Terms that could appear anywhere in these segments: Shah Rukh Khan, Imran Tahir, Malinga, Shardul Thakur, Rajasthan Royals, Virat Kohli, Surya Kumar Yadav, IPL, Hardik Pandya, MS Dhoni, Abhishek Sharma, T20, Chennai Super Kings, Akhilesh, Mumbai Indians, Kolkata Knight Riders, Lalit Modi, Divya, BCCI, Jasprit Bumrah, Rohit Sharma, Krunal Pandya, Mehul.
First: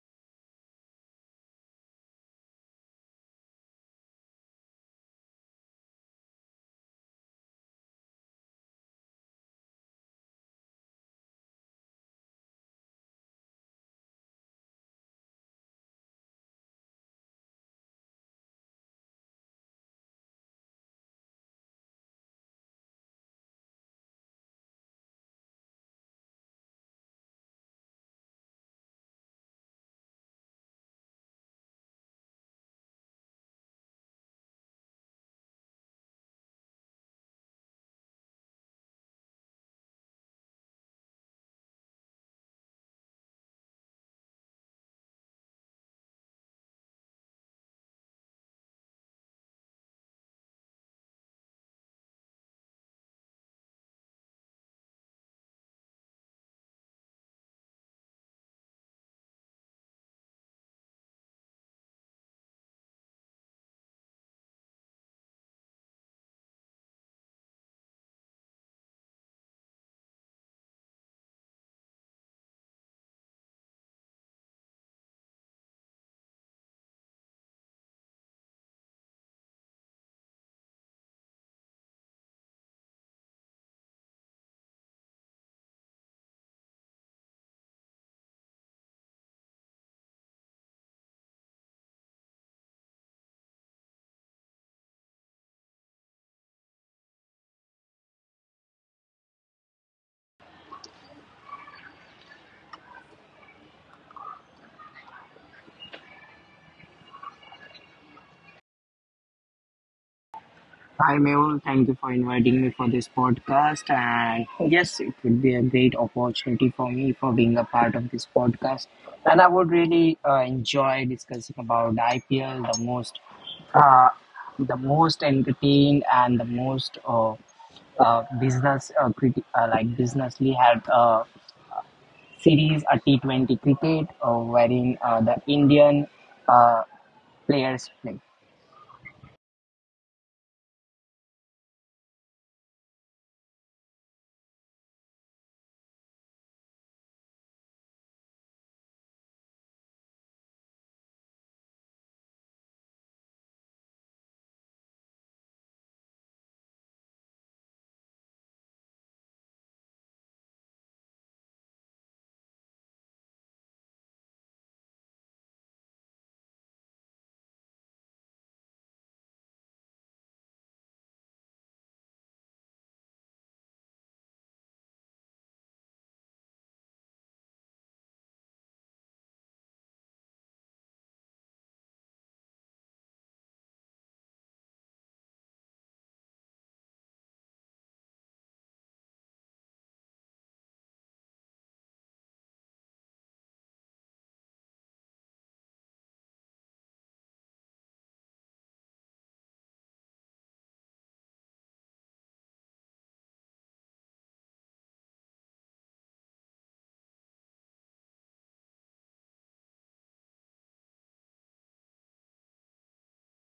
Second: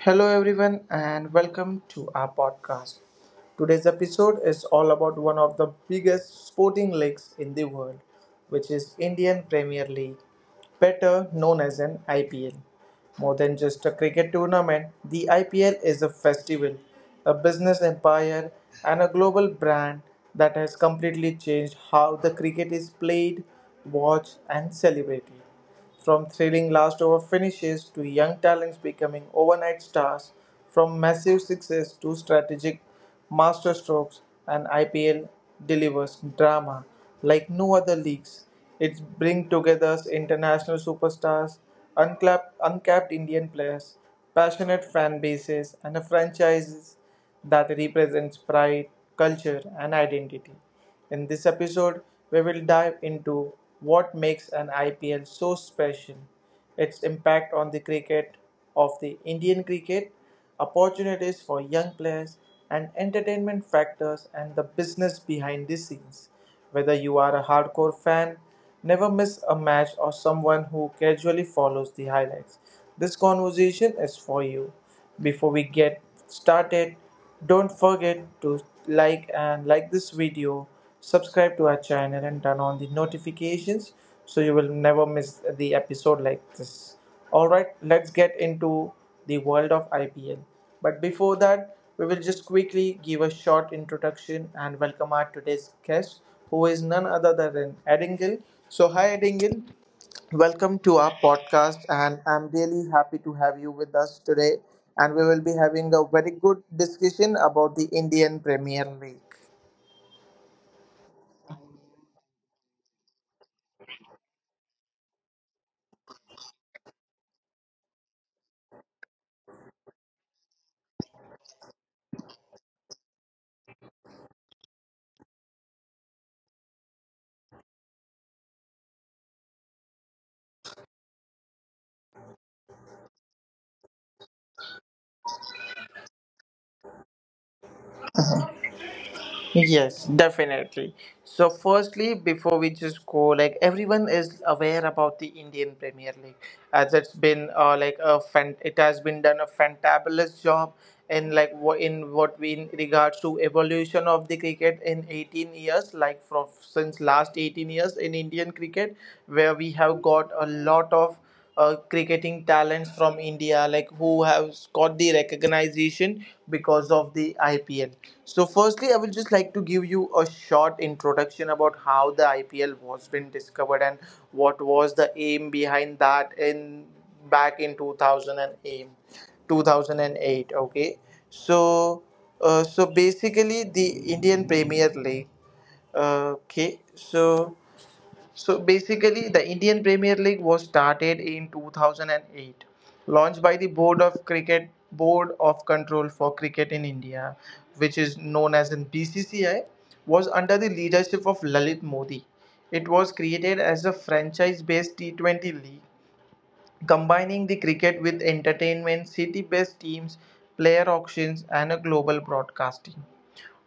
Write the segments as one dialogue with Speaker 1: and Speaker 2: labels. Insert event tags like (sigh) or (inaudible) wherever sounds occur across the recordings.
Speaker 1: Hello, everyone, and welcome to our podcast. Today's episode is all about one of the biggest sporting leagues in the world, which is Indian Premier League, better known as an IPL. More than just a cricket tournament, the IPL is a festival, a business empire, and a global brand that has completely changed how the cricket is played, watched, and celebrated. From thrilling last over finishes to young talents becoming overnight stars, from massive success to strategic masterstrokes, and IPL delivers drama like no other leagues. It brings together international superstars, uncapped Indian players, passionate fan bases, and a franchise that represents pride, culture, and identity. In this episode, we will dive into what makes an IPL so special, its impact on the cricket of the Indian cricket, opportunities for young players, and entertainment factors and the business behind the scenes. Whether you are a hardcore fan, never miss a match, or someone who casually follows the highlights, this conversation is for you. Before we get started, don't forget to like this video, subscribe to our channel and turn on the notifications so you will never miss the episode like this. All right, let's get into the world of IPL. But before that, we will just quickly give a short introduction and welcome our today's guest who is none other than Edingle. So hi Edingle. Welcome to our podcast, and I'm really happy to have you with us today. And we will be having a very good discussion about the Indian Premier League.
Speaker 2: Hi Mehul, thank you for inviting me for this podcast. And yes, it would be a great opportunity for me for being a part of this podcast. And I would really enjoy discussing about IPL, uh, the most entertained and the most business criti- like businessly had a series, a T20 cricket, wherein the Indian uh, players play.
Speaker 1: Yes, definitely. So, firstly, before we just go, like everyone is aware about the Indian Premier League, as it's been like a it has been done a fantabulous job in like what in what we in regards to evolution of the cricket in 18 years, like from since last 18 years in Indian cricket, where we have got a lot of cricketing talents from India, like who have got the recognition because of the IPL. So, firstly, I will just like to give you a short introduction about how the IPL was been discovered and what was the aim behind that in back in 2008. 2008, okay. So so basically the indian premier league okay so so basically, the Indian Premier League was started in 2008, launched by the Board of Control for Cricket in India, which is known as in BCCI, was under the leadership of Lalit Modi. It was created as a franchise-based T20 league, combining the cricket with entertainment, city-based teams, player auctions, and a global broadcasting.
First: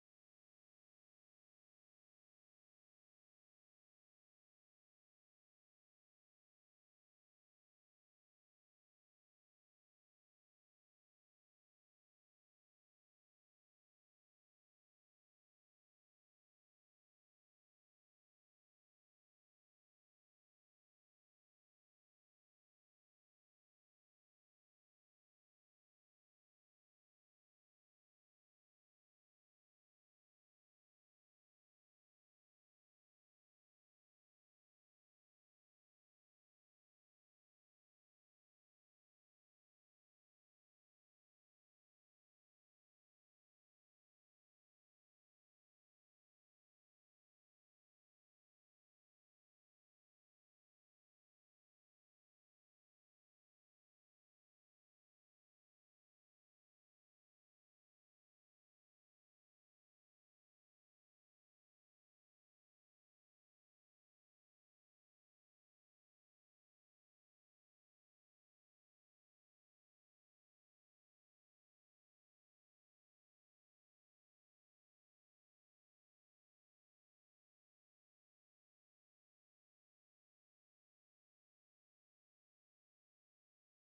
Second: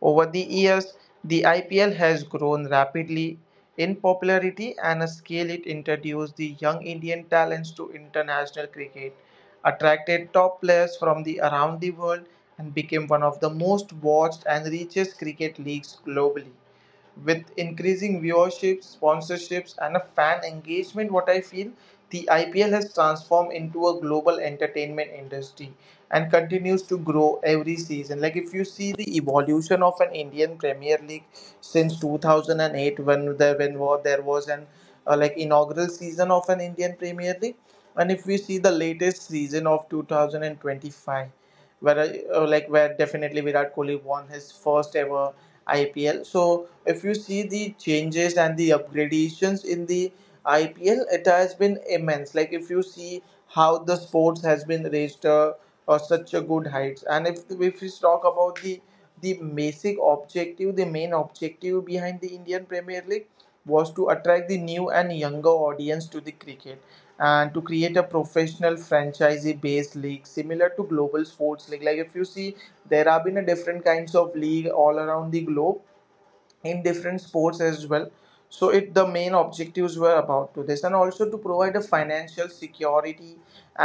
Speaker 1: Over the years, the IPL has grown rapidly in popularity and a scale. It introduced the young Indian talents to international cricket, attracted top players from the around the world and became one of the most watched and richest cricket leagues globally with increasing viewership, sponsorships, and a fan engagement. What I feel, the IPL has transformed into a global entertainment industry and continues to grow every season. Like if you see the evolution of an Indian Premier League since 2008, when there was an like inaugural season of an Indian Premier League, and if we see the latest season of 2025, where like where definitely Virat Kohli won his first ever IPL. So if you see the changes and the upgradations in the IPL, it has been immense. Like if you see how the sports has been raised such a good heights, and if we talk about the basic objective, the main objective behind the Indian Premier League was to attract the new and younger audience to the cricket and to create a professional franchisee based league similar to global sports league. Like if you see, there have been a different kinds of league all around the globe in different sports as well, so it the main objectives were about to this, and also to provide a financial security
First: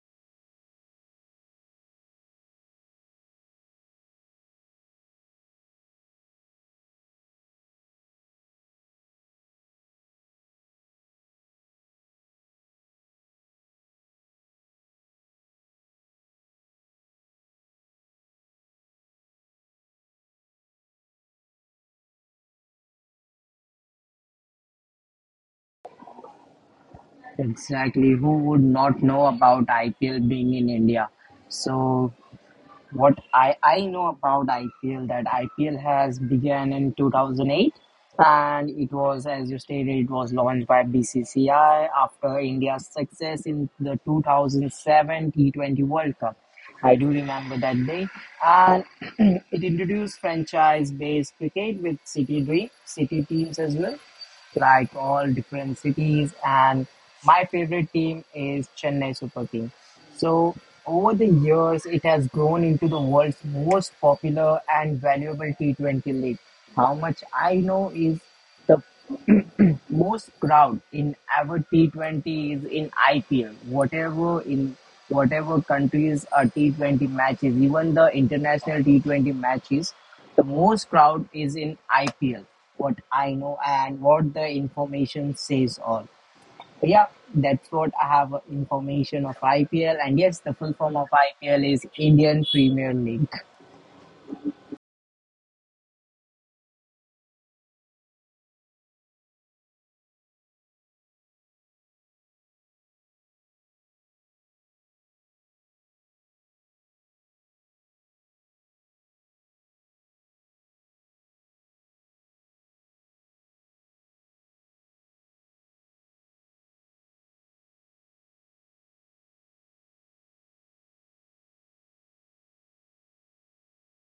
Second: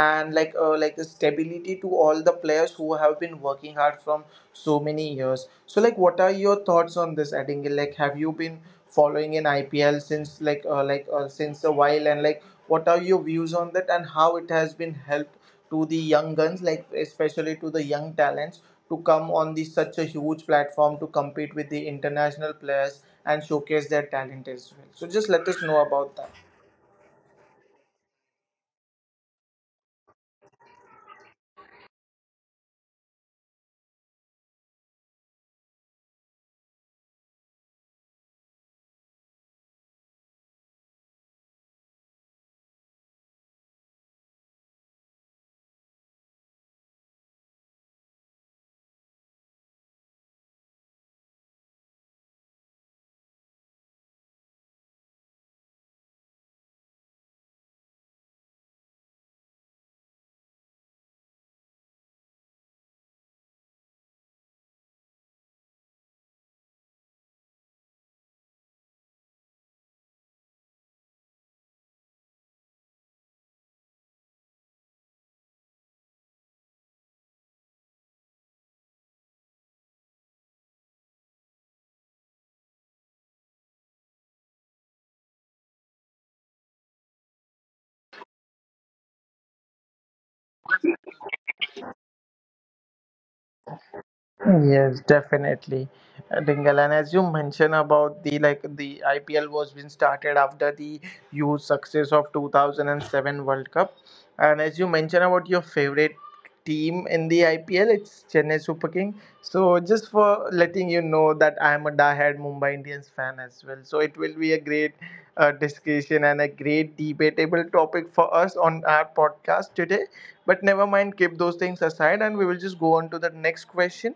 Speaker 1: and like a stability to all the players who have been working hard from so many years. So like what are your thoughts on this, Adingle? Like have you been following in IPL since like since a while, and like what are your views on that and how it has been helped to the young guns, like especially to the young talents, to come on the such a huge platform to compete with the international players and showcase their talent as well. So just let us know about that.
Speaker 2: Exactly. Who would not know about IPL being in India? So what I know about IPL that IPL has began in 2008, and it was, as you stated, it was launched by BCCI after India's success in the 2007 T20 World Cup. I do remember that day. And (clears throat) it introduced franchise based cricket with city teams as well, like all different cities. And my favorite team is Chennai Super King. So over the years, it has grown into the world's most popular and valuable T20 league. How much I know is the (clears throat) most crowd in our T20 is in IPL. Whatever countries are T20 matches, even the international T20 matches, the most crowd is in IPL. What I know and what the information says all. So yeah, that's what I have information of IPL. And yes, the full form of IPL is Indian Premier League.
Speaker 1: Yes, definitely, Dingle. And as you mentioned about the like the IPL was being started after the huge success of 2007 World Cup, and as you mentioned about your favorite team in the IPL, it's Chennai Super King. So just for letting you know that I am a diehard Mumbai Indians fan as well. So it will be a great discussion and a great debatable topic for us on our podcast today. But never mind, keep those things aside, and we will just go on to the next question.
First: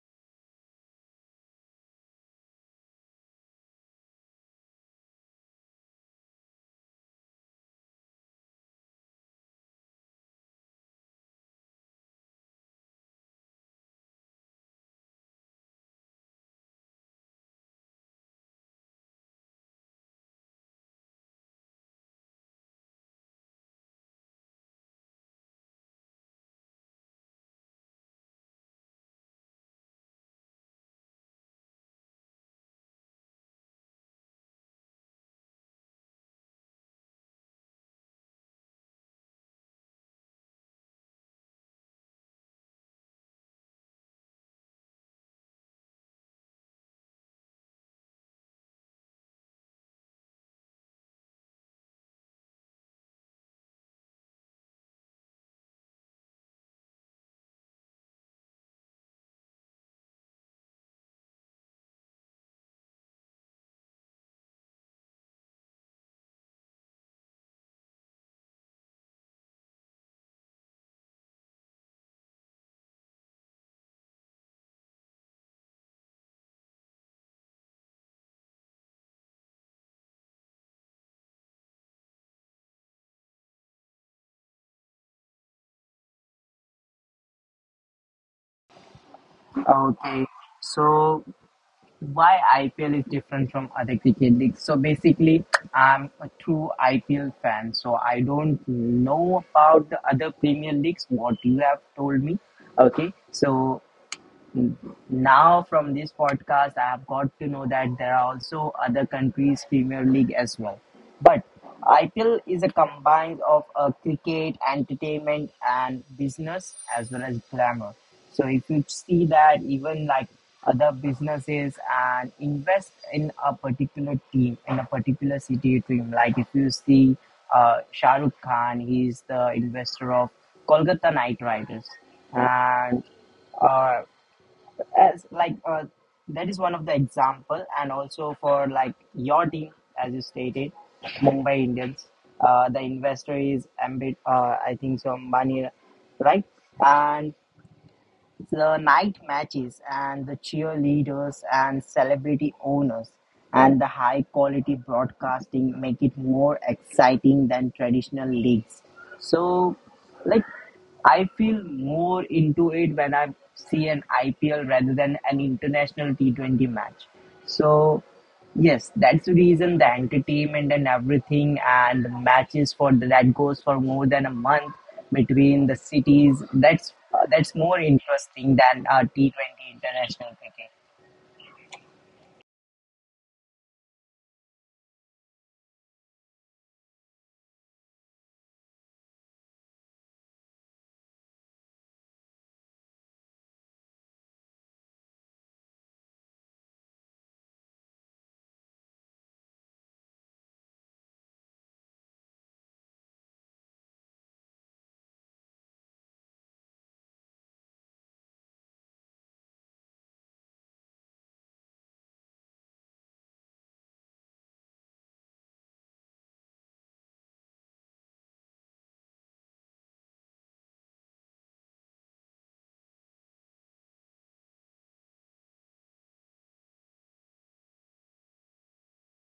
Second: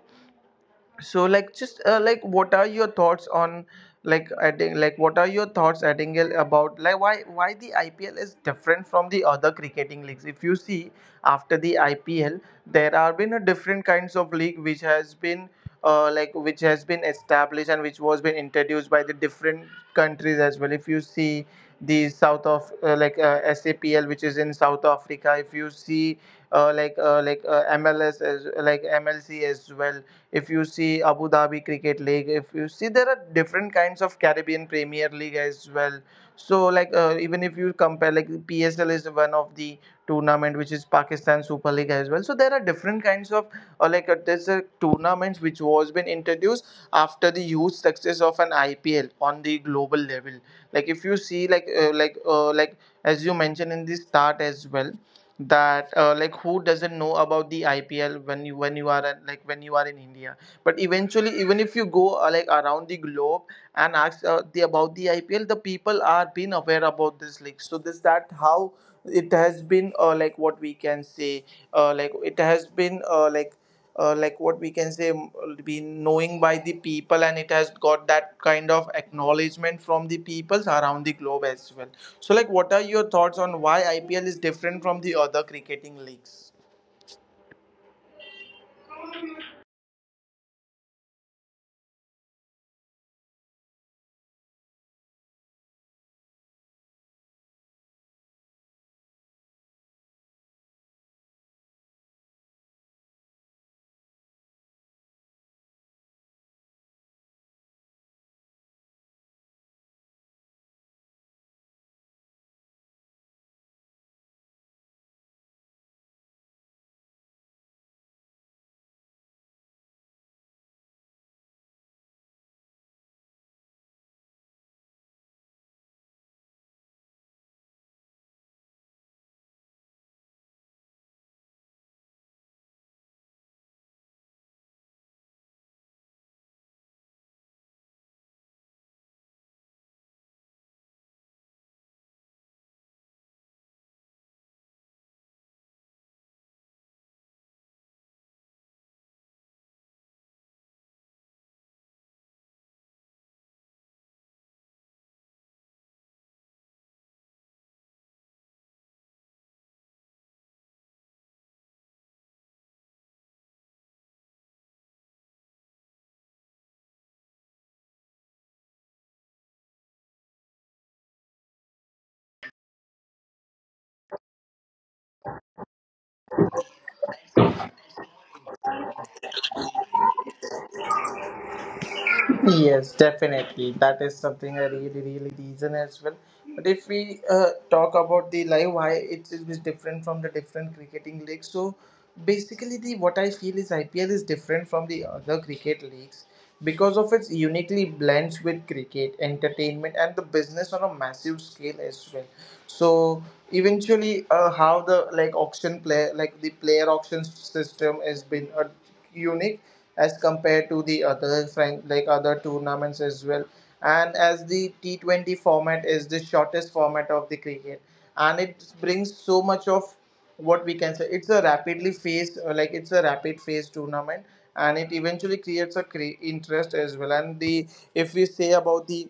Speaker 1: So like just what are your thoughts on like adding like what are your thoughts, Addingale, about like why the IPL is different from the other cricketing leagues. If you see, after the IPL there are been a different kinds of league which has been which has been established and which was been introduced by the different countries as well. If you see the south of SAPL, which is in South Africa, if you see MLS as like MLC as well, if you see Abu Dhabi Cricket League, if you see there are different kinds of Caribbean Premier League as well. So like even if you compare, like PSL is one of the tournament which is Pakistan Super League as well. So there are different kinds of or like there's a tournaments which was been introduced after the huge success of an IPL on the global level. Like if you see, like as you mentioned in the start as well, that like who doesn't know about the IPL when you are at, like when you are in India, but eventually even if you go like around the globe and asked about the IPL, the people are been aware about this league. So this that how it has been like what we can say like it has been like what we can say been knowing by the people, and it has got that kind of acknowledgement from the peoples around the globe as well. So like what are your thoughts on why IPL is different from the other cricketing leagues?
Speaker 2: Okay. So why IPL is different from other cricket leagues? So basically, I'm a true IPL fan. So I don't know about the other Premier Leagues, what you have told me. Okay. So now, from this podcast, I have got to know that there are also other countries' Premier League as well. But IPL is a combine of cricket, entertainment, and business as well as glamour. So if you see that even like other businesses and invest in a particular team in a particular city team, like if you see, Shah Rukh Khan, he is the investor of Kolkata Knight Riders. And uh, as like that is one of the example. And also for like your team, as you stated, Mumbai Indians, the investor is Ambit, I think so, money, right? And the night matches and the cheerleaders and celebrity owners and the high quality broadcasting make it more exciting than traditional leagues. So like I feel more into it when I see an IPL rather than an international T20 match. So yes, that's the reason, the entertainment and everything, and the matches for the, that goes for more than a month between the cities. That's that's more interesting than T20 international cricket.
Speaker 1: Yes, definitely. That is something a really, really reason as well. But if we talk about the live, why it is different from the different cricketing leagues. So basically, the what I feel is IPL is different from the other cricket leagues because of its uniquely blends with cricket, entertainment, and the business on a massive scale as well. So eventually, how the like auction play like the player auction system has been unique as compared to the other like other tournaments as well, and as the T20 format is the shortest format of the cricket, and it brings so much of what we can say it's a rapidly phase like it's a rapid phase tournament, and it eventually creates a interest as well. And the if we say about the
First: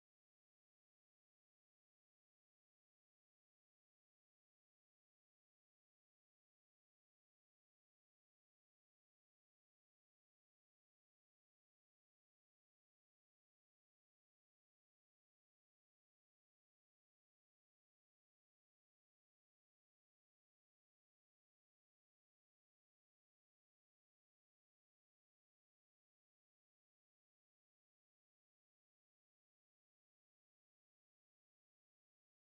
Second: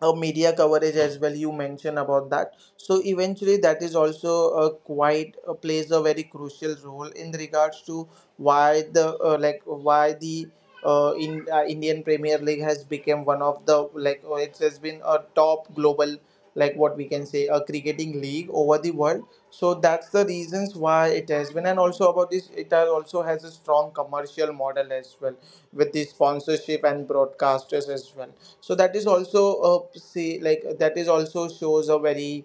Speaker 1: a media coverage as well, you mentioned about that, so eventually that is also a quite plays a very crucial role in regards to why the like why the in Indian Premier League has become one of the it has been a top global like what we can say a cricketing league over the world. So that's the reasons why it has been, and also about this, also has a strong commercial model as well with the sponsorship and broadcasters as well. So that is also say like that is also shows a very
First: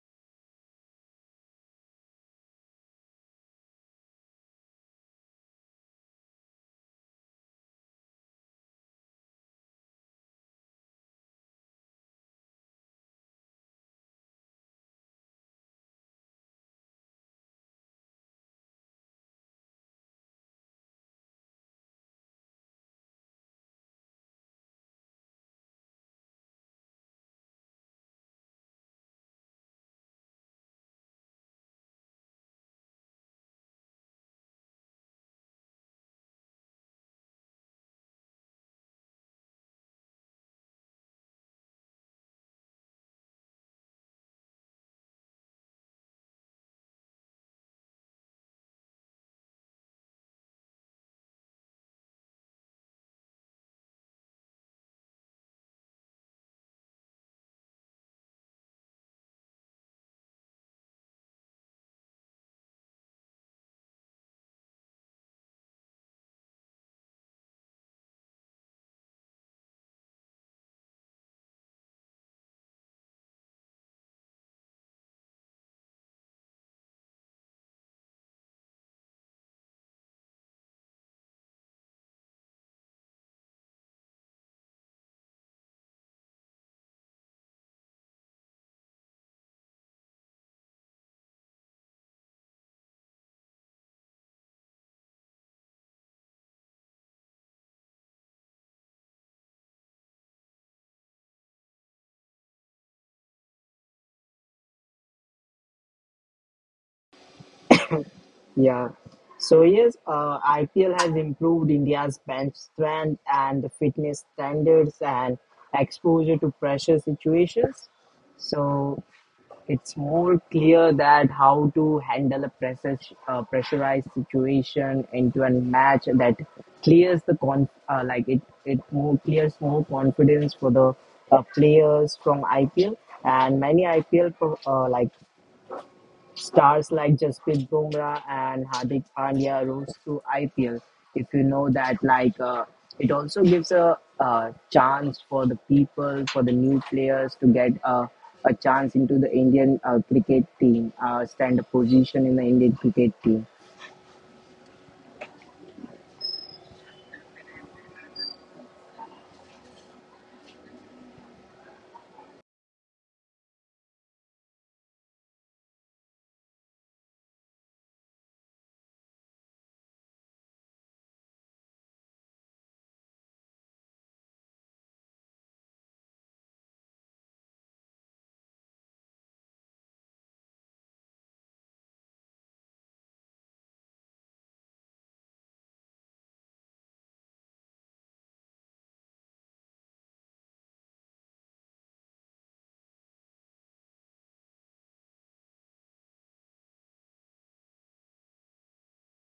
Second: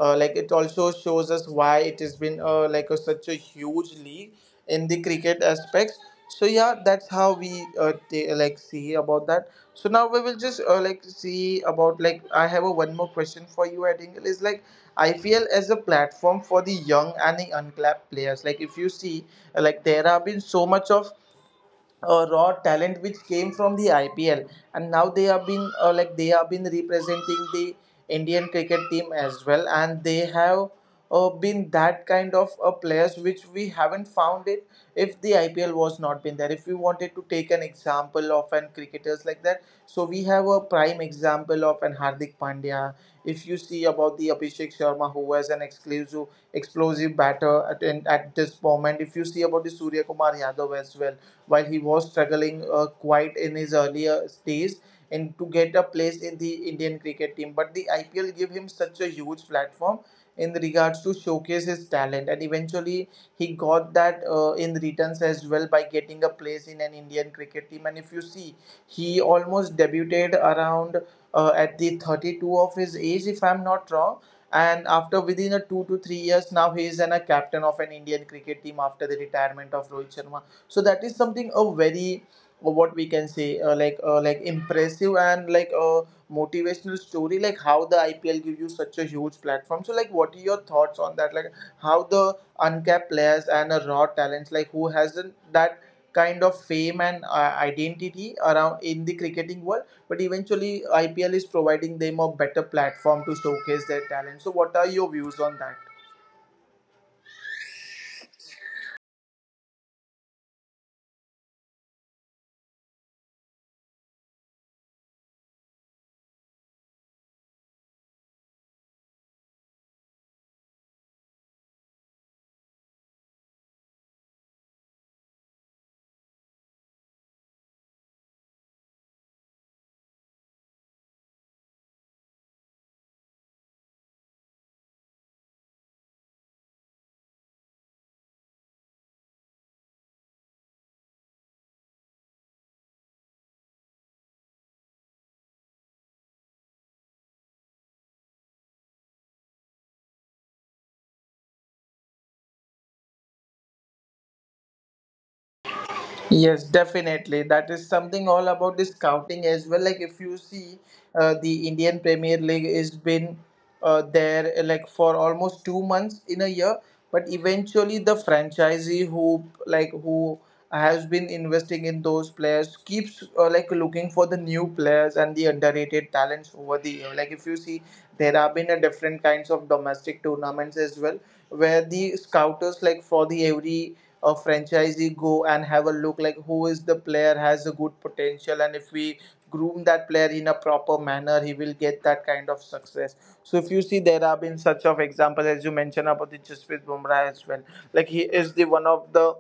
Speaker 1: it also shows us why it has been like a, such a huge league in the cricket aspects. So yeah, that's how we see about that. So now we will just see about, like I have a one more question for you, I think, is like IPL as a platform for the young and the unclapped players. Like if you see, like there have been so much of raw talent which came from the IPL, and now they have been they have been representing the Indian cricket team as well, and they have been that kind of players which we haven't found it if the IPL was not been there. If we wanted to take an example of an cricketers like that, so we have a prime example of an Hardik Pandya. If you see about the Abhishek Sharma, who was an exclusive explosive batter at, in, at this moment, if you see about the Surya Kumar Yadav as well while he was struggling quite in his earlier days and to get a place in the Indian cricket team. But the IPL gave him such a huge platform in regards to showcase his talent, and eventually he got that in returns as well by getting a place in an Indian cricket team. And if you see, he almost debuted around at the 32 of his age, if I'm not wrong. And after within a 2 to 3 years, now he is an, a captain of an Indian cricket team after the retirement of Rohit Sharma. So that is something a very what we can say, impressive and like a motivational story, like how the IPL give you such a huge platform. So like, what are your thoughts on that? Like, how the uncapped players and raw talents like who hasn't that kind of fame and identity around in the cricketing world, but eventually IPL is providing them a better platform to showcase their talent. So what are your views on that?
Speaker 2: Yeah. So yes, IPL has improved India's bench strength and the fitness standards and exposure to pressure situations. So it's more clear that how to handle a pressurized situation into a match. That clears the con like it more clears more confidence for the players from IPL. And many IPL stars like Jasprit Bumrah and Hardik Pandya rose to IPL. If you know that, it also gives a, chance for the people, for the new players to get a chance into the Indian cricket team, stand a position in the Indian cricket team.
Speaker 1: Yes, definitely. That is something all about the scouting as well. Like if you see, the Indian Premier League is been there like for almost 2 months in a year, but eventually the franchisee who like who has been investing in those players keeps like looking for the new players and the underrated talents over the year. Like if you see, there have been a different kinds of domestic tournaments as well, where the scouters like for the every a franchisee go and have a look like who is the player has a good potential, and if we groom that player in a proper manner, he will get that kind of success. So if you see, there have been such of examples, as you mentioned about the Jasprit Bumrah as well. Like he is the one of the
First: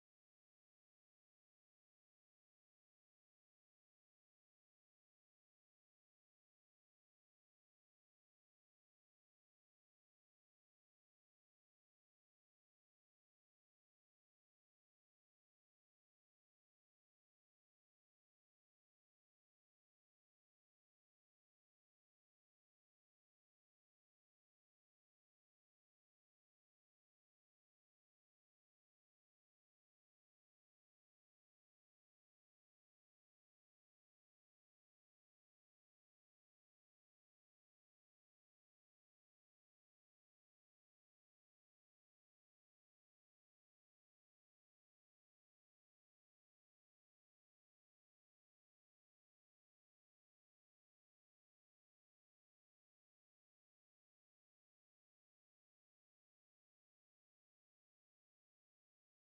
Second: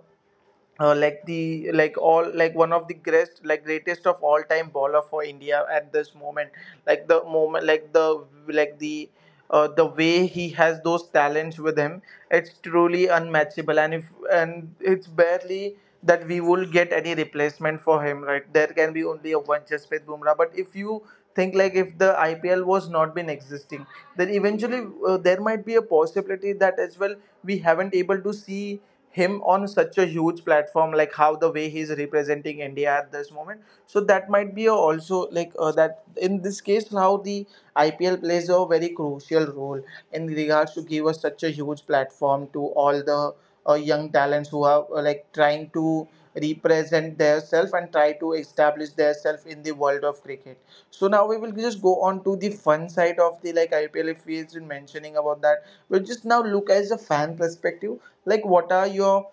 Speaker 1: like the like all like one of the greatest, like greatest of all time bowler for India at this moment. Like the moment like the way he has those talents with him, it's truly unmatchable. And if and it's barely that we will get any replacement for him, right? There can be only a one Jasprit Bumrah. But if you think, like if the IPL was not been existing, then eventually there might be a possibility that as well, we haven't able to see him on such a huge platform like how the way he's representing India at this moment. So that might be a also like that in this case, how the IPL plays a very crucial role in regards to give us such a huge platform to all the young talents who are like trying to represent themselves and try to establish themselves in the world of cricket. So now we will just go on to the fun side of the like IPL. If we've been mentioning about that, we'll just now look as a fan perspective. Like, what are your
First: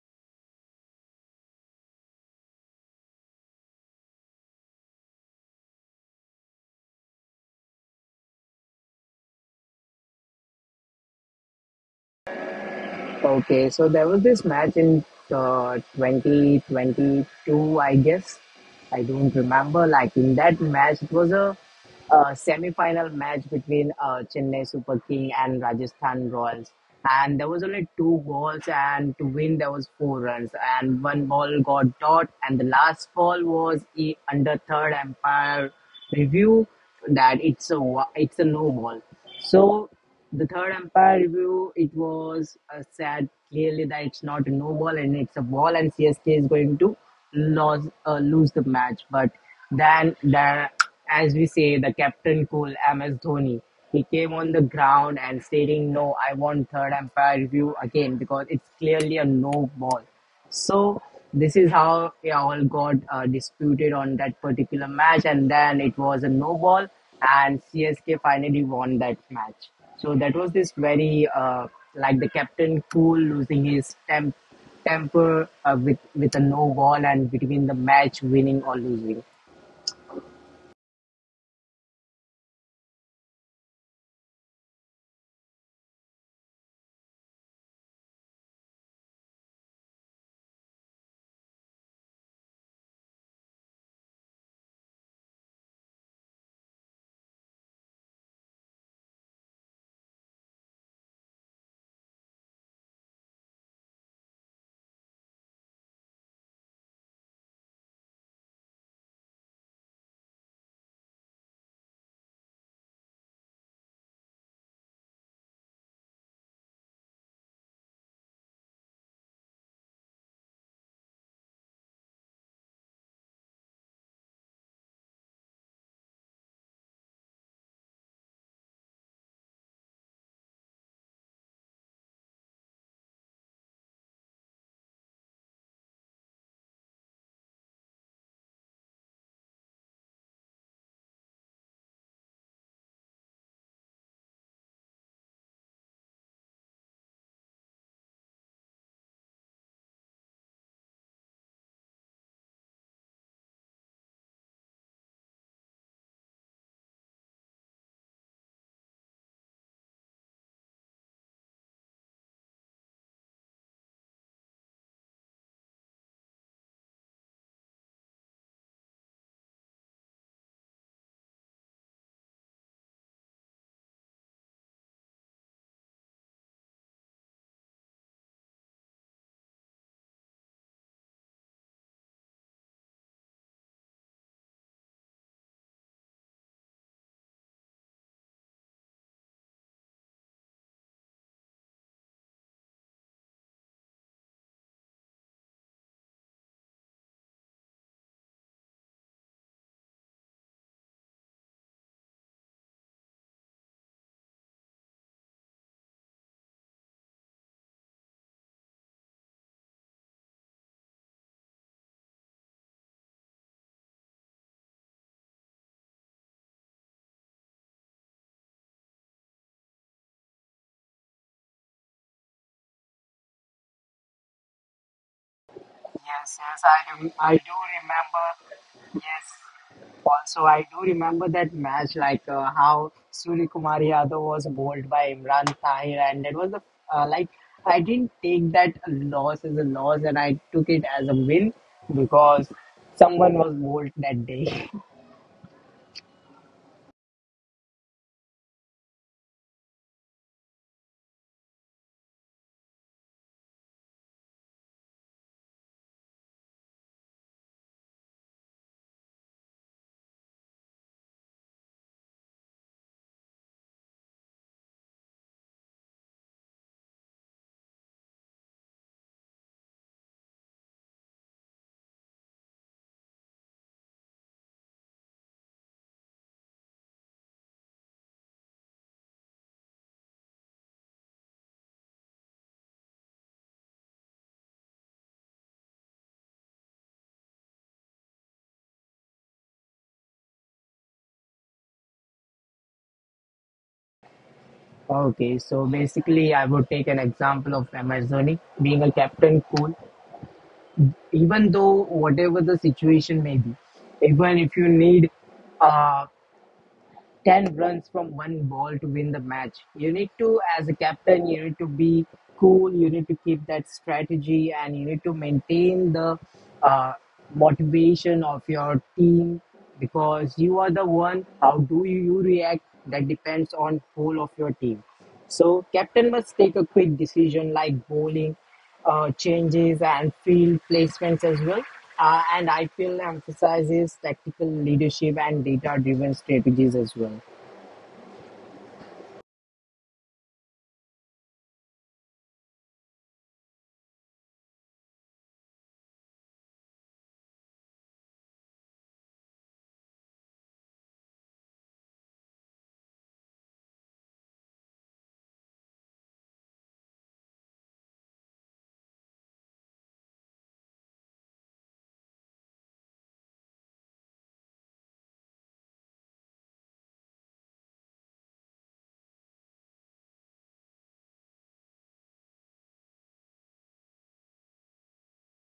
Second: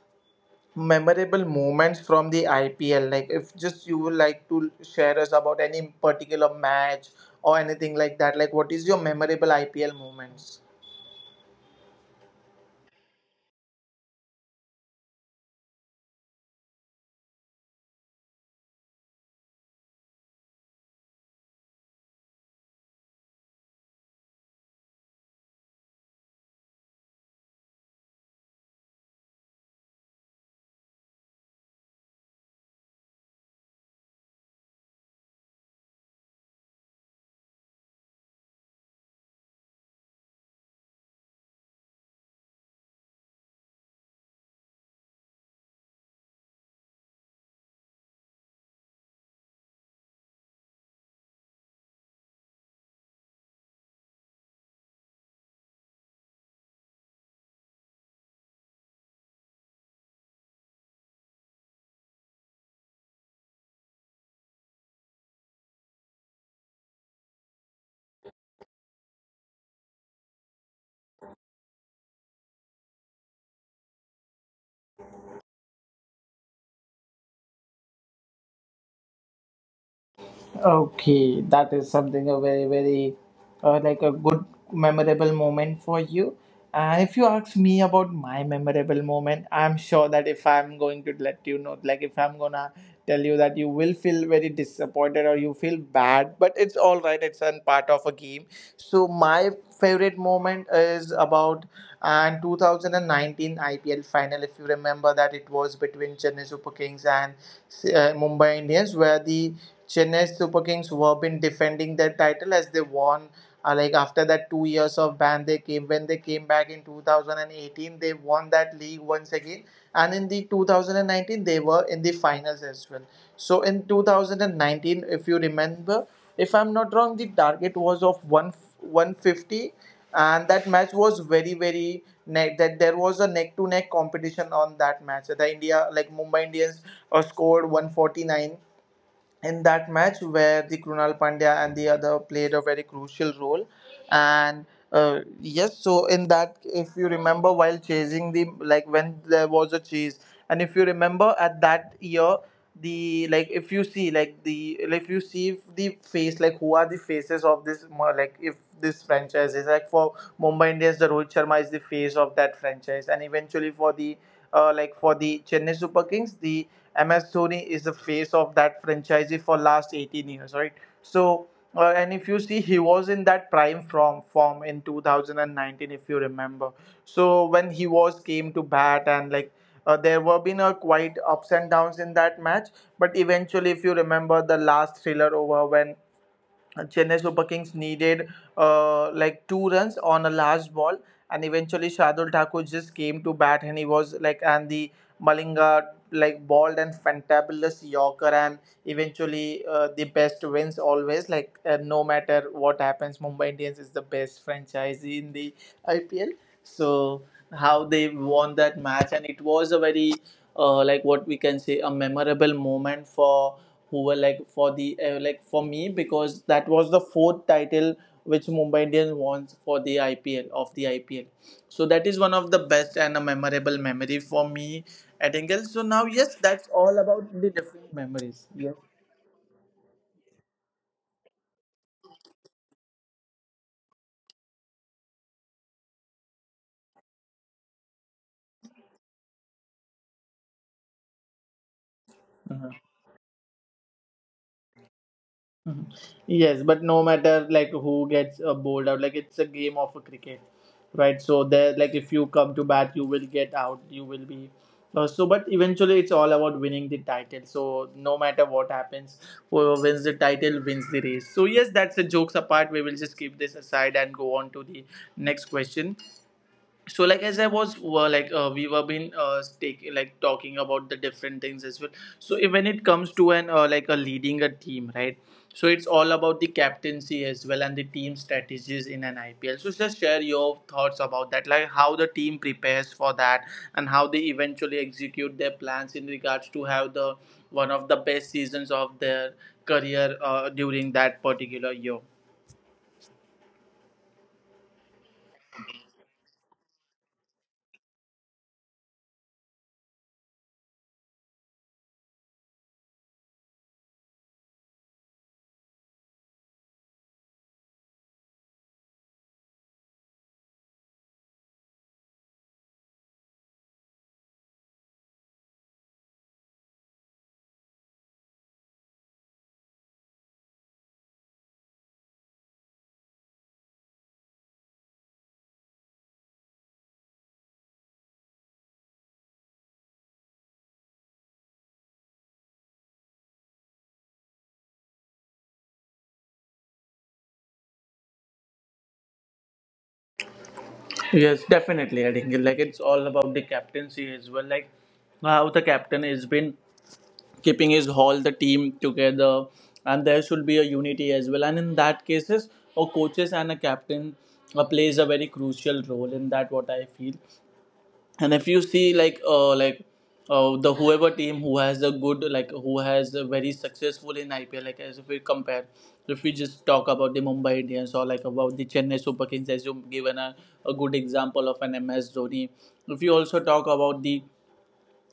Speaker 1: memorable moments from the IPL? Like, if just you would like to share us about any particular match or anything like that, like, what is your memorable IPL moments?
Speaker 2: Okay, so there was this match in 2022, I guess. I don't remember. Like in that match, it was a, semi-final match between Chennai Super King and Rajasthan Royals, and there was only two goals, and to win there was four runs, and one ball got dot, and the last ball was under third umpire review that it's a no ball. So the third umpire review, it was said clearly that it's not a no ball and it's a ball and CSK is going to lose the match. But then the, as we say, the captain cool MS Dhoni. He came on the ground and stating, "No, I want third umpire review again because it's clearly a no ball." So this is how they all got disputed on that particular match, and then it was a no ball, and CSK finally won that match. So that was this very like the captain cool losing his temper with a no ball and between the match winning or losing.
Speaker 1: Okay, that is something a very, very like a good memorable moment for you. And if you ask me about my memorable moment, I'm sure that if I'm going to let you know, like if I'm gonna tell you that you will feel very disappointed or you feel bad, but it's all right, it's a part of a game. So, my favorite moment is about and 2019 IPL final. If you remember, that it was between Chennai Super Kings and Mumbai Indians, where the Chennai Super Kings were been defending their title as they won. Like after that 2 years of ban, they came when they came back in 2018, they won that league once again. And in the 2019, they were in the finals as well. So in 2019, if you remember, if I'm not wrong, the target was of one 150, and that match was very very neck, that there was a neck to neck competition on that match. The India like Mumbai Indians scored 149 in that match, where the Krunal Pandya and the other played a very crucial role. And yes, so in that, if you remember, while chasing the like when there was a chase, and if you remember at that year, the like if you see like the like, if you see the face like who are the faces of this mo- like if this franchise is like for Mumbai Indians, the Rohit Sharma is the face of that franchise, and eventually for the for the Chennai Super Kings, the MS Dhoni is the face of that franchise for last 18 years, right? So, and if you see, he was in that prime form in 2019, if you remember. So when he was came to bat and like there were been a quite ups and downs in that match, but eventually, if you remember the last thriller over when Chennai Super Kings needed like two runs on a last ball, and eventually Shardul Thakur just came to bat, and he was like, and the Malinga like balled and fantabulous Yorker, and eventually the best wins always. Like no matter what happens, Mumbai Indians is the best franchise in the IPL. So how they won that match, and it was a very like what we can say a memorable moment for who were like for the like for me, because that was the fourth title which Mumbai Indians won for the IPL. So that is one of the best and a memorable memory for me
Speaker 2: Yes,
Speaker 1: at
Speaker 2: yes,
Speaker 1: Engel. So now
Speaker 2: I
Speaker 1: yes,
Speaker 2: do
Speaker 1: that's all
Speaker 2: remember.
Speaker 1: about the different
Speaker 2: Yes,
Speaker 1: memories. Yes.
Speaker 2: also I do remember that match, like how Surya Kumar Yadav was bowled by Imran Tahir, and it was a uh, like I didn't take that loss as a loss, and I took it as a win because someone was bowled that day. (laughs)
Speaker 1: Mhm. Yes, but no matter like who gets bowled out, like it's a game of a cricket, right? So there, like if you come to bat, you will get out. You will be so. But eventually, it's all about winning the title. So no matter what happens, whoever wins the title wins the race. So yes, that's the jokes apart. We will just keep this aside and go on to the next question. So like, as I was were like we were been take, like talking about the different things as well. So when it comes to an like a leading a team, right? So it's all about the captaincy as well and the team strategies in an IPL. So just share your thoughts about that, like how the team prepares for that and how they eventually execute their plans in regards to have the one of the best seasons of their career during that particular year.
Speaker 2: Okay, so basically, I would take an example of MS Dhoni being a captain cool, even though whatever the situation may be, even if you need Uh, 10 runs from one ball to win the match. You need to, as a captain, you need to be cool, you need to keep that strategy, and you need to maintain the uh, motivation of your team because you are the one. How do you react? That depends on whole of your team. So captain must take a quick decision like bowling changes and field placements as well. And IPL emphasizes tactical leadership and data driven strategies as well.
Speaker 1: Yes, definitely. I think like it's all about the captaincy as well. Like how the captain has been keeping his whole the team together, and there should be a unity as well. And in that cases, a coaches and a captain plays a very crucial role in that, what I feel. And if you see like the whoever team who has a good like who has a very successful in IPL, like as if we compare, if we just talk about the Mumbai Indians or like about the Chennai Super Kings, as you given a good example of an MS Dhoni, if you also talk about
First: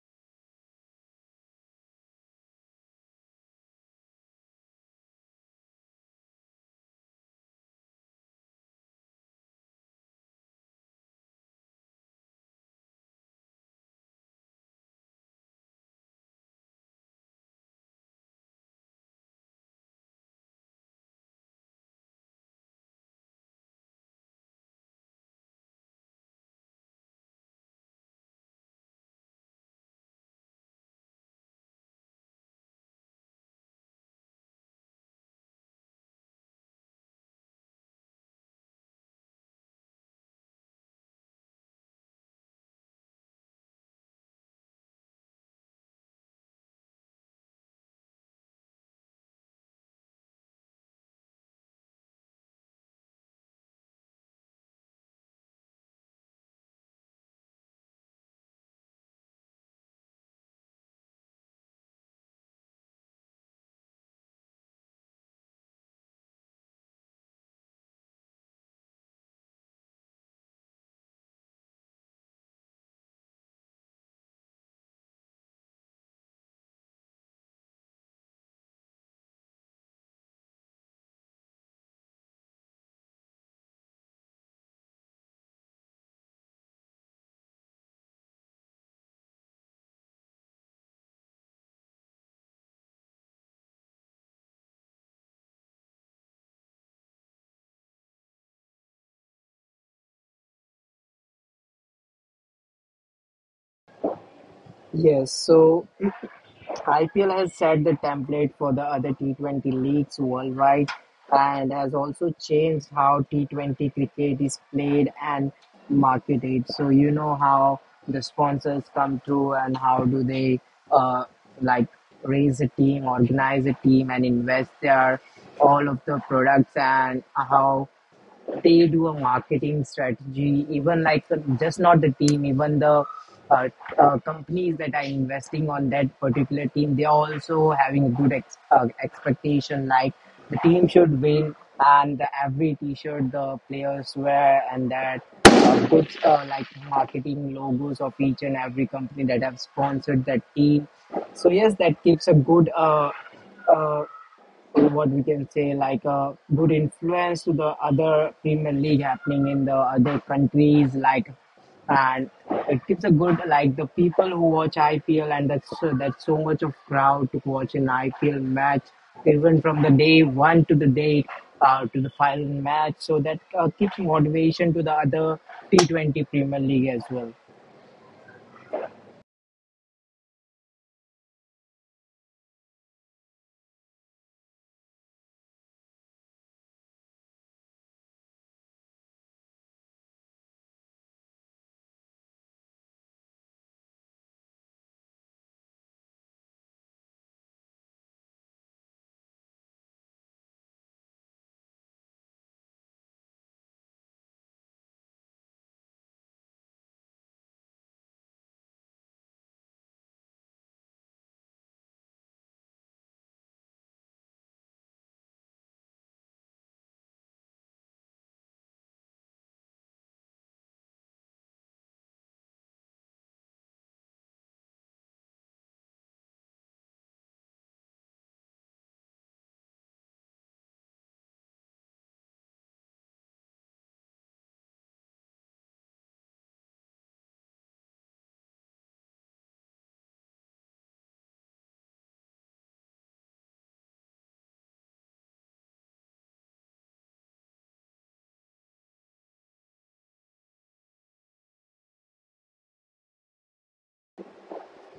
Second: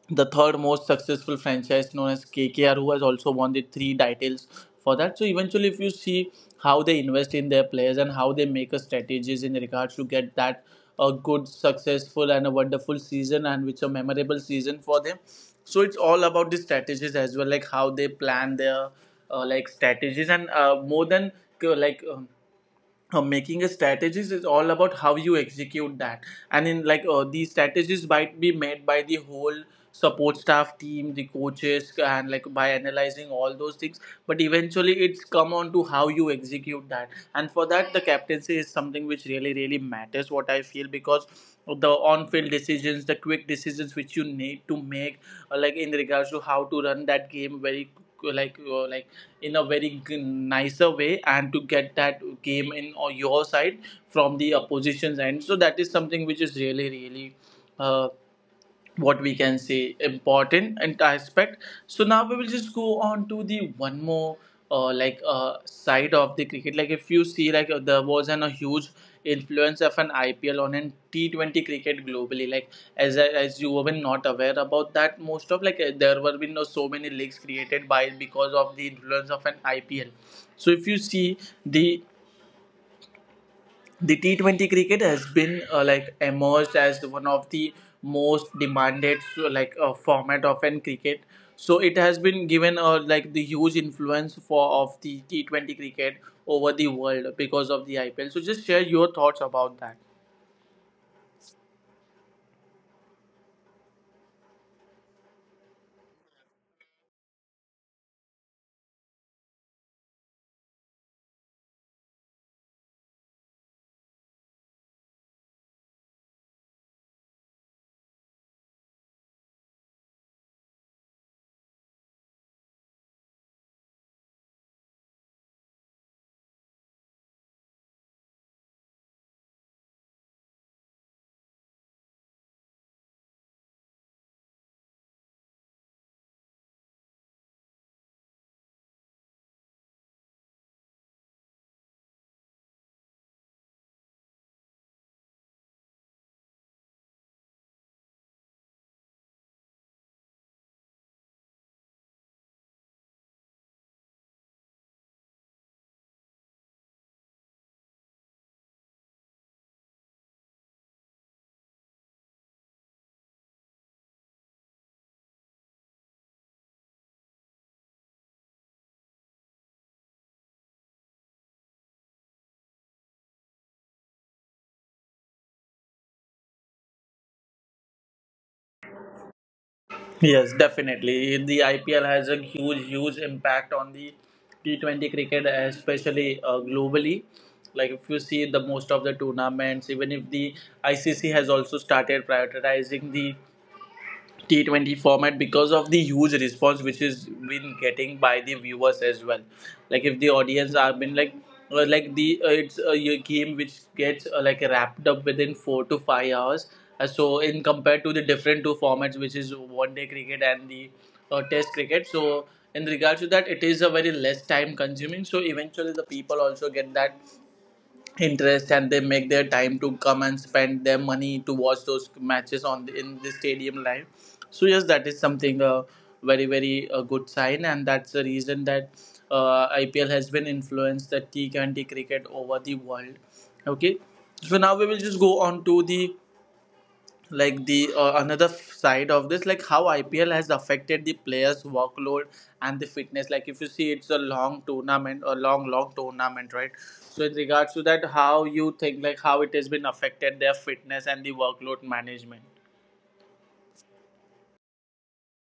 Speaker 1: the third most successful franchise known as KKR, who has also won the three titles for that. So eventually, if you see how they invest in their players and how they make a strategies in regards to get that a good, successful, and a wonderful season, and which a memorable season for them. So it's all about the strategies as well, like how they plan their like strategies and more than uh, like. um Making a strategies is all about how you execute that. And in like these strategies might be made by the whole support staff team, the coaches, and like by analyzing all those things, but eventually it's come on to how you execute that. And for that, the captaincy is something which really really matters, what I feel, because the on-field decisions, the quick decisions which you need to make, like in regards to how to run that game very like in a nicer way and to get that game in on your side from the opposition's end. So that is something which is really really. Uh, what we can say, important and aspect. So now we will just go on to the one more side of the cricket. Like if you see, there was a huge influence of an ipl on an T20 cricket globally. Like as you were not aware about that, most of, there were been so many leagues created by because of the influence of an ipl. So if you see, the the T20 cricket has been like emerged as one of the most demanded, format of an cricket. So it has been given like the huge influence for of the T20 cricket over the world because of the IPL. So just share your thoughts about that.
Speaker 2: Yes, so IPL has set the template for the other T20 leagues worldwide and has also changed how T20 cricket is played and marketed. So you know how the sponsors come through and how do they uh, like raise a team, organize a team and invest their all of the products, and how they do a marketing strategy, even like the, just not the team, even the uh, companies that are investing on that particular team, they are also having good expectation. Like the team should win, and the, every T-shirt the players wear, and that puts marketing logos of each and every company that have sponsored that team. So yes, that gives a good. Uh, or what we can say, like a good influence to the other Premier League happening in the other countries. Like, and it gives a good, like the people who watch IPL, and that's so much of crowd to watch an IPL match, even from the day one to the day, to the final match. So that keeps motivation to the other T20 Premier League as well.
Speaker 1: Yes, definitely. The IPL has a huge, huge impact on the T20 cricket, especially globally. Like if you see, the most of the tournaments, even if the ICC has also started prioritizing the T20 format because of the huge response which is been getting by the viewers as well. Like if the audience are been like the it's a game which gets like wrapped up within four to five hours. So in compared to the different two formats, which is one day cricket and the test cricket. So in regards to that, it is a very less time consuming. So eventually the people also get that interest and they make their time to come and spend their money to watch those matches on in the stadium live. So yes, that is something very very good sign, and that's the reason that ipl has been influenced the T20 cricket over the world. Okay, so now we will just go on to the, like the another side of this, like how ipl has affected the players workload and the fitness. Like if you see, it's a long tournament, a long long tournament, right? So in regards to that, how you think, like how it has been affected their fitness and the workload management?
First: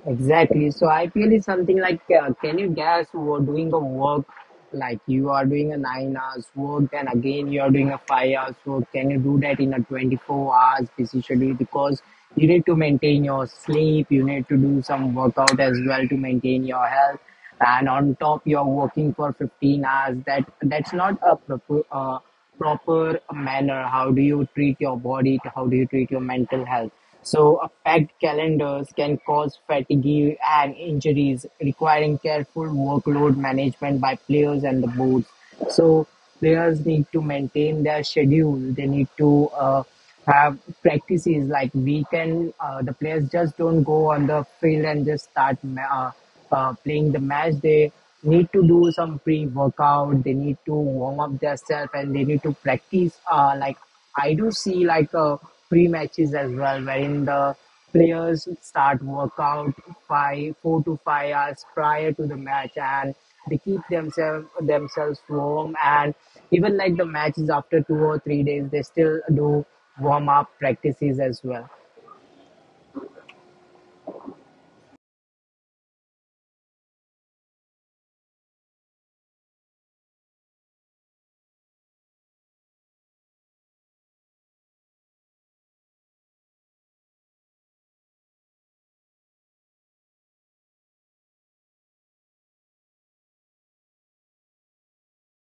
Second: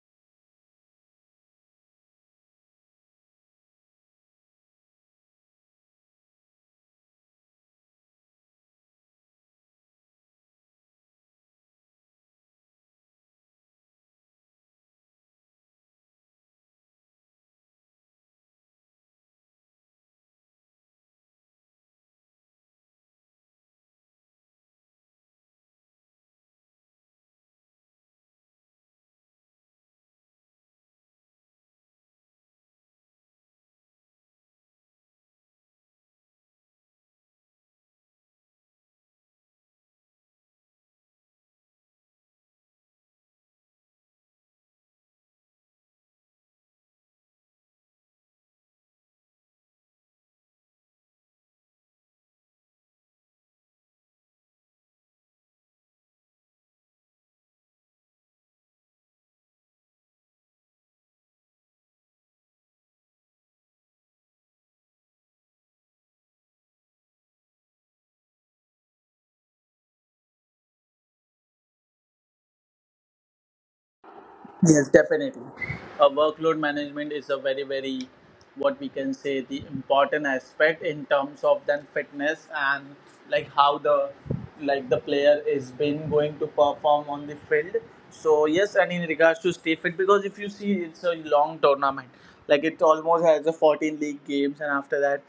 Speaker 2: Exactly. So IPL is something like, can you guess who are doing the work? Like you are doing a 9 hours work, and again you are doing a 5 hours work. Can you do that in a 24 hours busy schedule? Because you need to maintain your sleep, you need to do some workout as well to maintain your health. And on top, you're working for 15 hours. That that's not a proper. Proper manner, how do you treat your body, how do you treat your mental health. So a packed calendars can cause fatigue and injuries requiring careful workload management by players and the boards. So players need to maintain their schedule, they need to have practices. Like we can the players just don't go on the field and just start playing the match, they need to do some pre-workout. They need to warm up themselves and they need to practice. I do see like pre-matches as well, wherein the players start workout five, 4 to 5 hours prior to the match, and they keep themselves warm. And even like the matches after 2 or 3 days, they still do warm up practices as well.
Speaker 1: Yes, definitely. Workload management is a very, very, what we can say, the important aspect in terms of then fitness and like how the player is been going to perform on the field. So yes, and in regards to stay fit, because if you see, it's a long tournament. Like it almost has a 14 league games, and after that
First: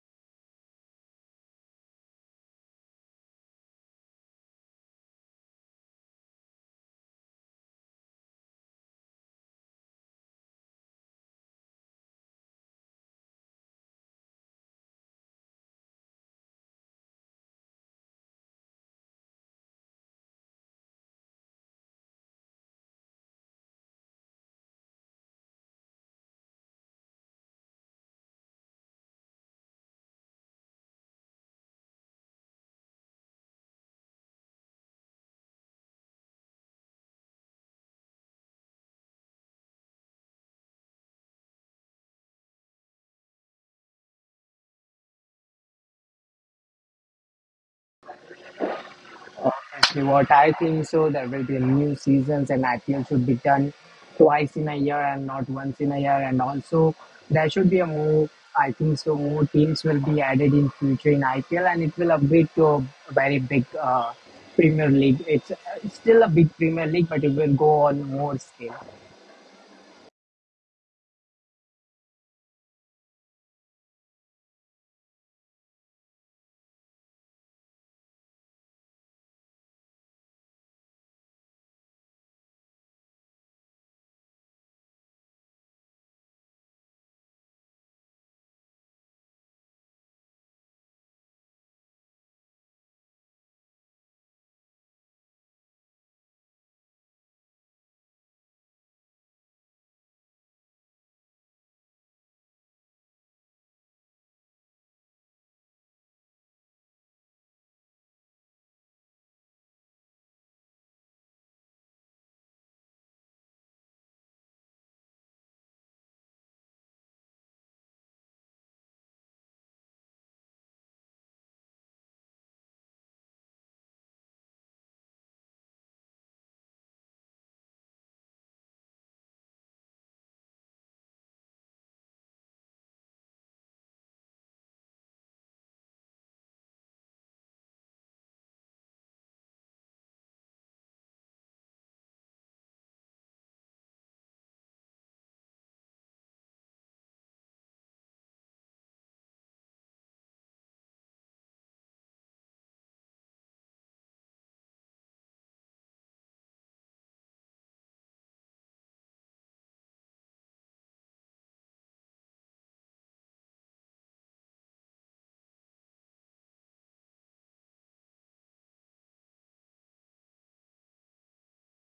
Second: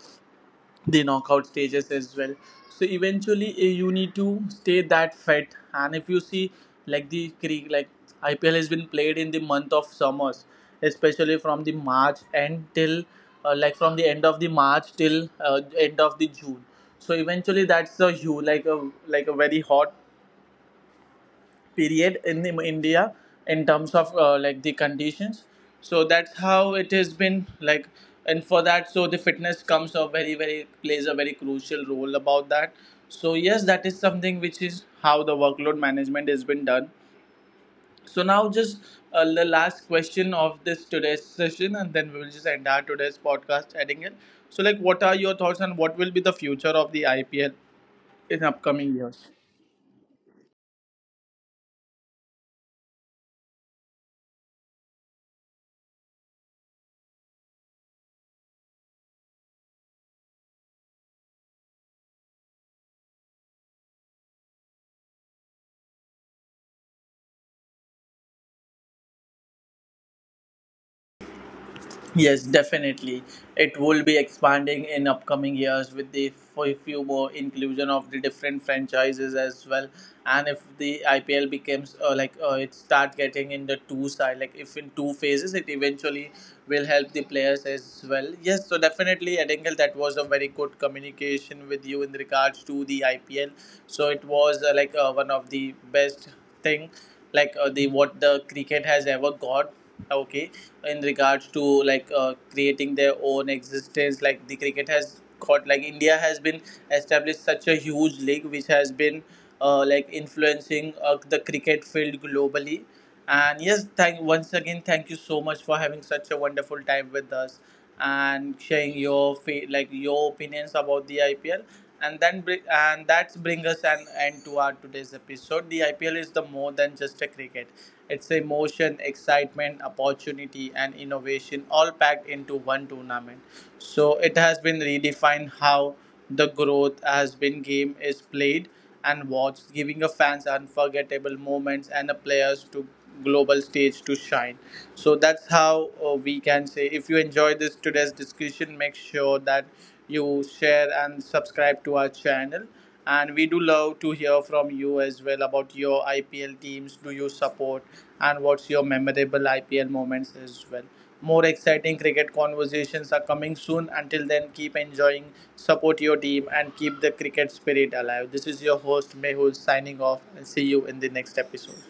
Speaker 1: the knockout stages as well. So eventually eh, you need to stay that fit. And if you see, like, ipl has been played in the month of summers, especially from the end of the march till end of the june. So eventually that's a huge, like a, like a very hot period in India in terms of like the conditions. So that's how it has been like. And for that, so the fitness comes a very very plays a very crucial role about that. So yes, that is something which is how the workload management has been done. So now just the last question of this today's session, and then we will just end our today's podcast adding it. So like, what are your thoughts on what will be the future of the IPL in upcoming years?
Speaker 2: Exactly what I think so. There will be a new seasons, and IPL should be done twice in a year and not once in a year. And also, there should be a more. I think so. More teams will be added in future in IPL, and it will upgrade to a very big Premier League. It's still a big Premier League, but it will go on more scale.
Speaker 1: Yes, definitely. It will be expanding in upcoming years with the few more inclusion of the different franchises as well. And if the IPL becomes it start getting in the two side, like if in two phases, it eventually will help the players as well. Yes, so definitely, Edingle, that was a very good communication with you in regards to the IPL. So it was one of the best thing, the what the cricket has ever got. Okay, in regards to creating their own existence. Like the cricket has got, like india has been established such a huge league which has been like influencing the cricket field globally. And yes, thank once again, thank you so much for having such a wonderful time with us and sharing your your opinions about the IPL. And that's bring us an end to our today's episode. The IPL is the more than just a cricket. It's emotion, excitement, opportunity, and innovation all packed into one tournament. So it has been redefined how the growth has been game is played and watch, giving a fans unforgettable moments and the players to global stage to shine. So that's how we can say. If you enjoy this today's discussion, make sure that you share and subscribe to our channel. And we do love to hear from you as well about your IPL teams. Do you support and what's your memorable IPL moments as well? More exciting cricket conversations are coming soon. Until then, keep enjoying, support your team, and keep the cricket spirit alive. This is your host Mehul signing off, and see you in the next episode.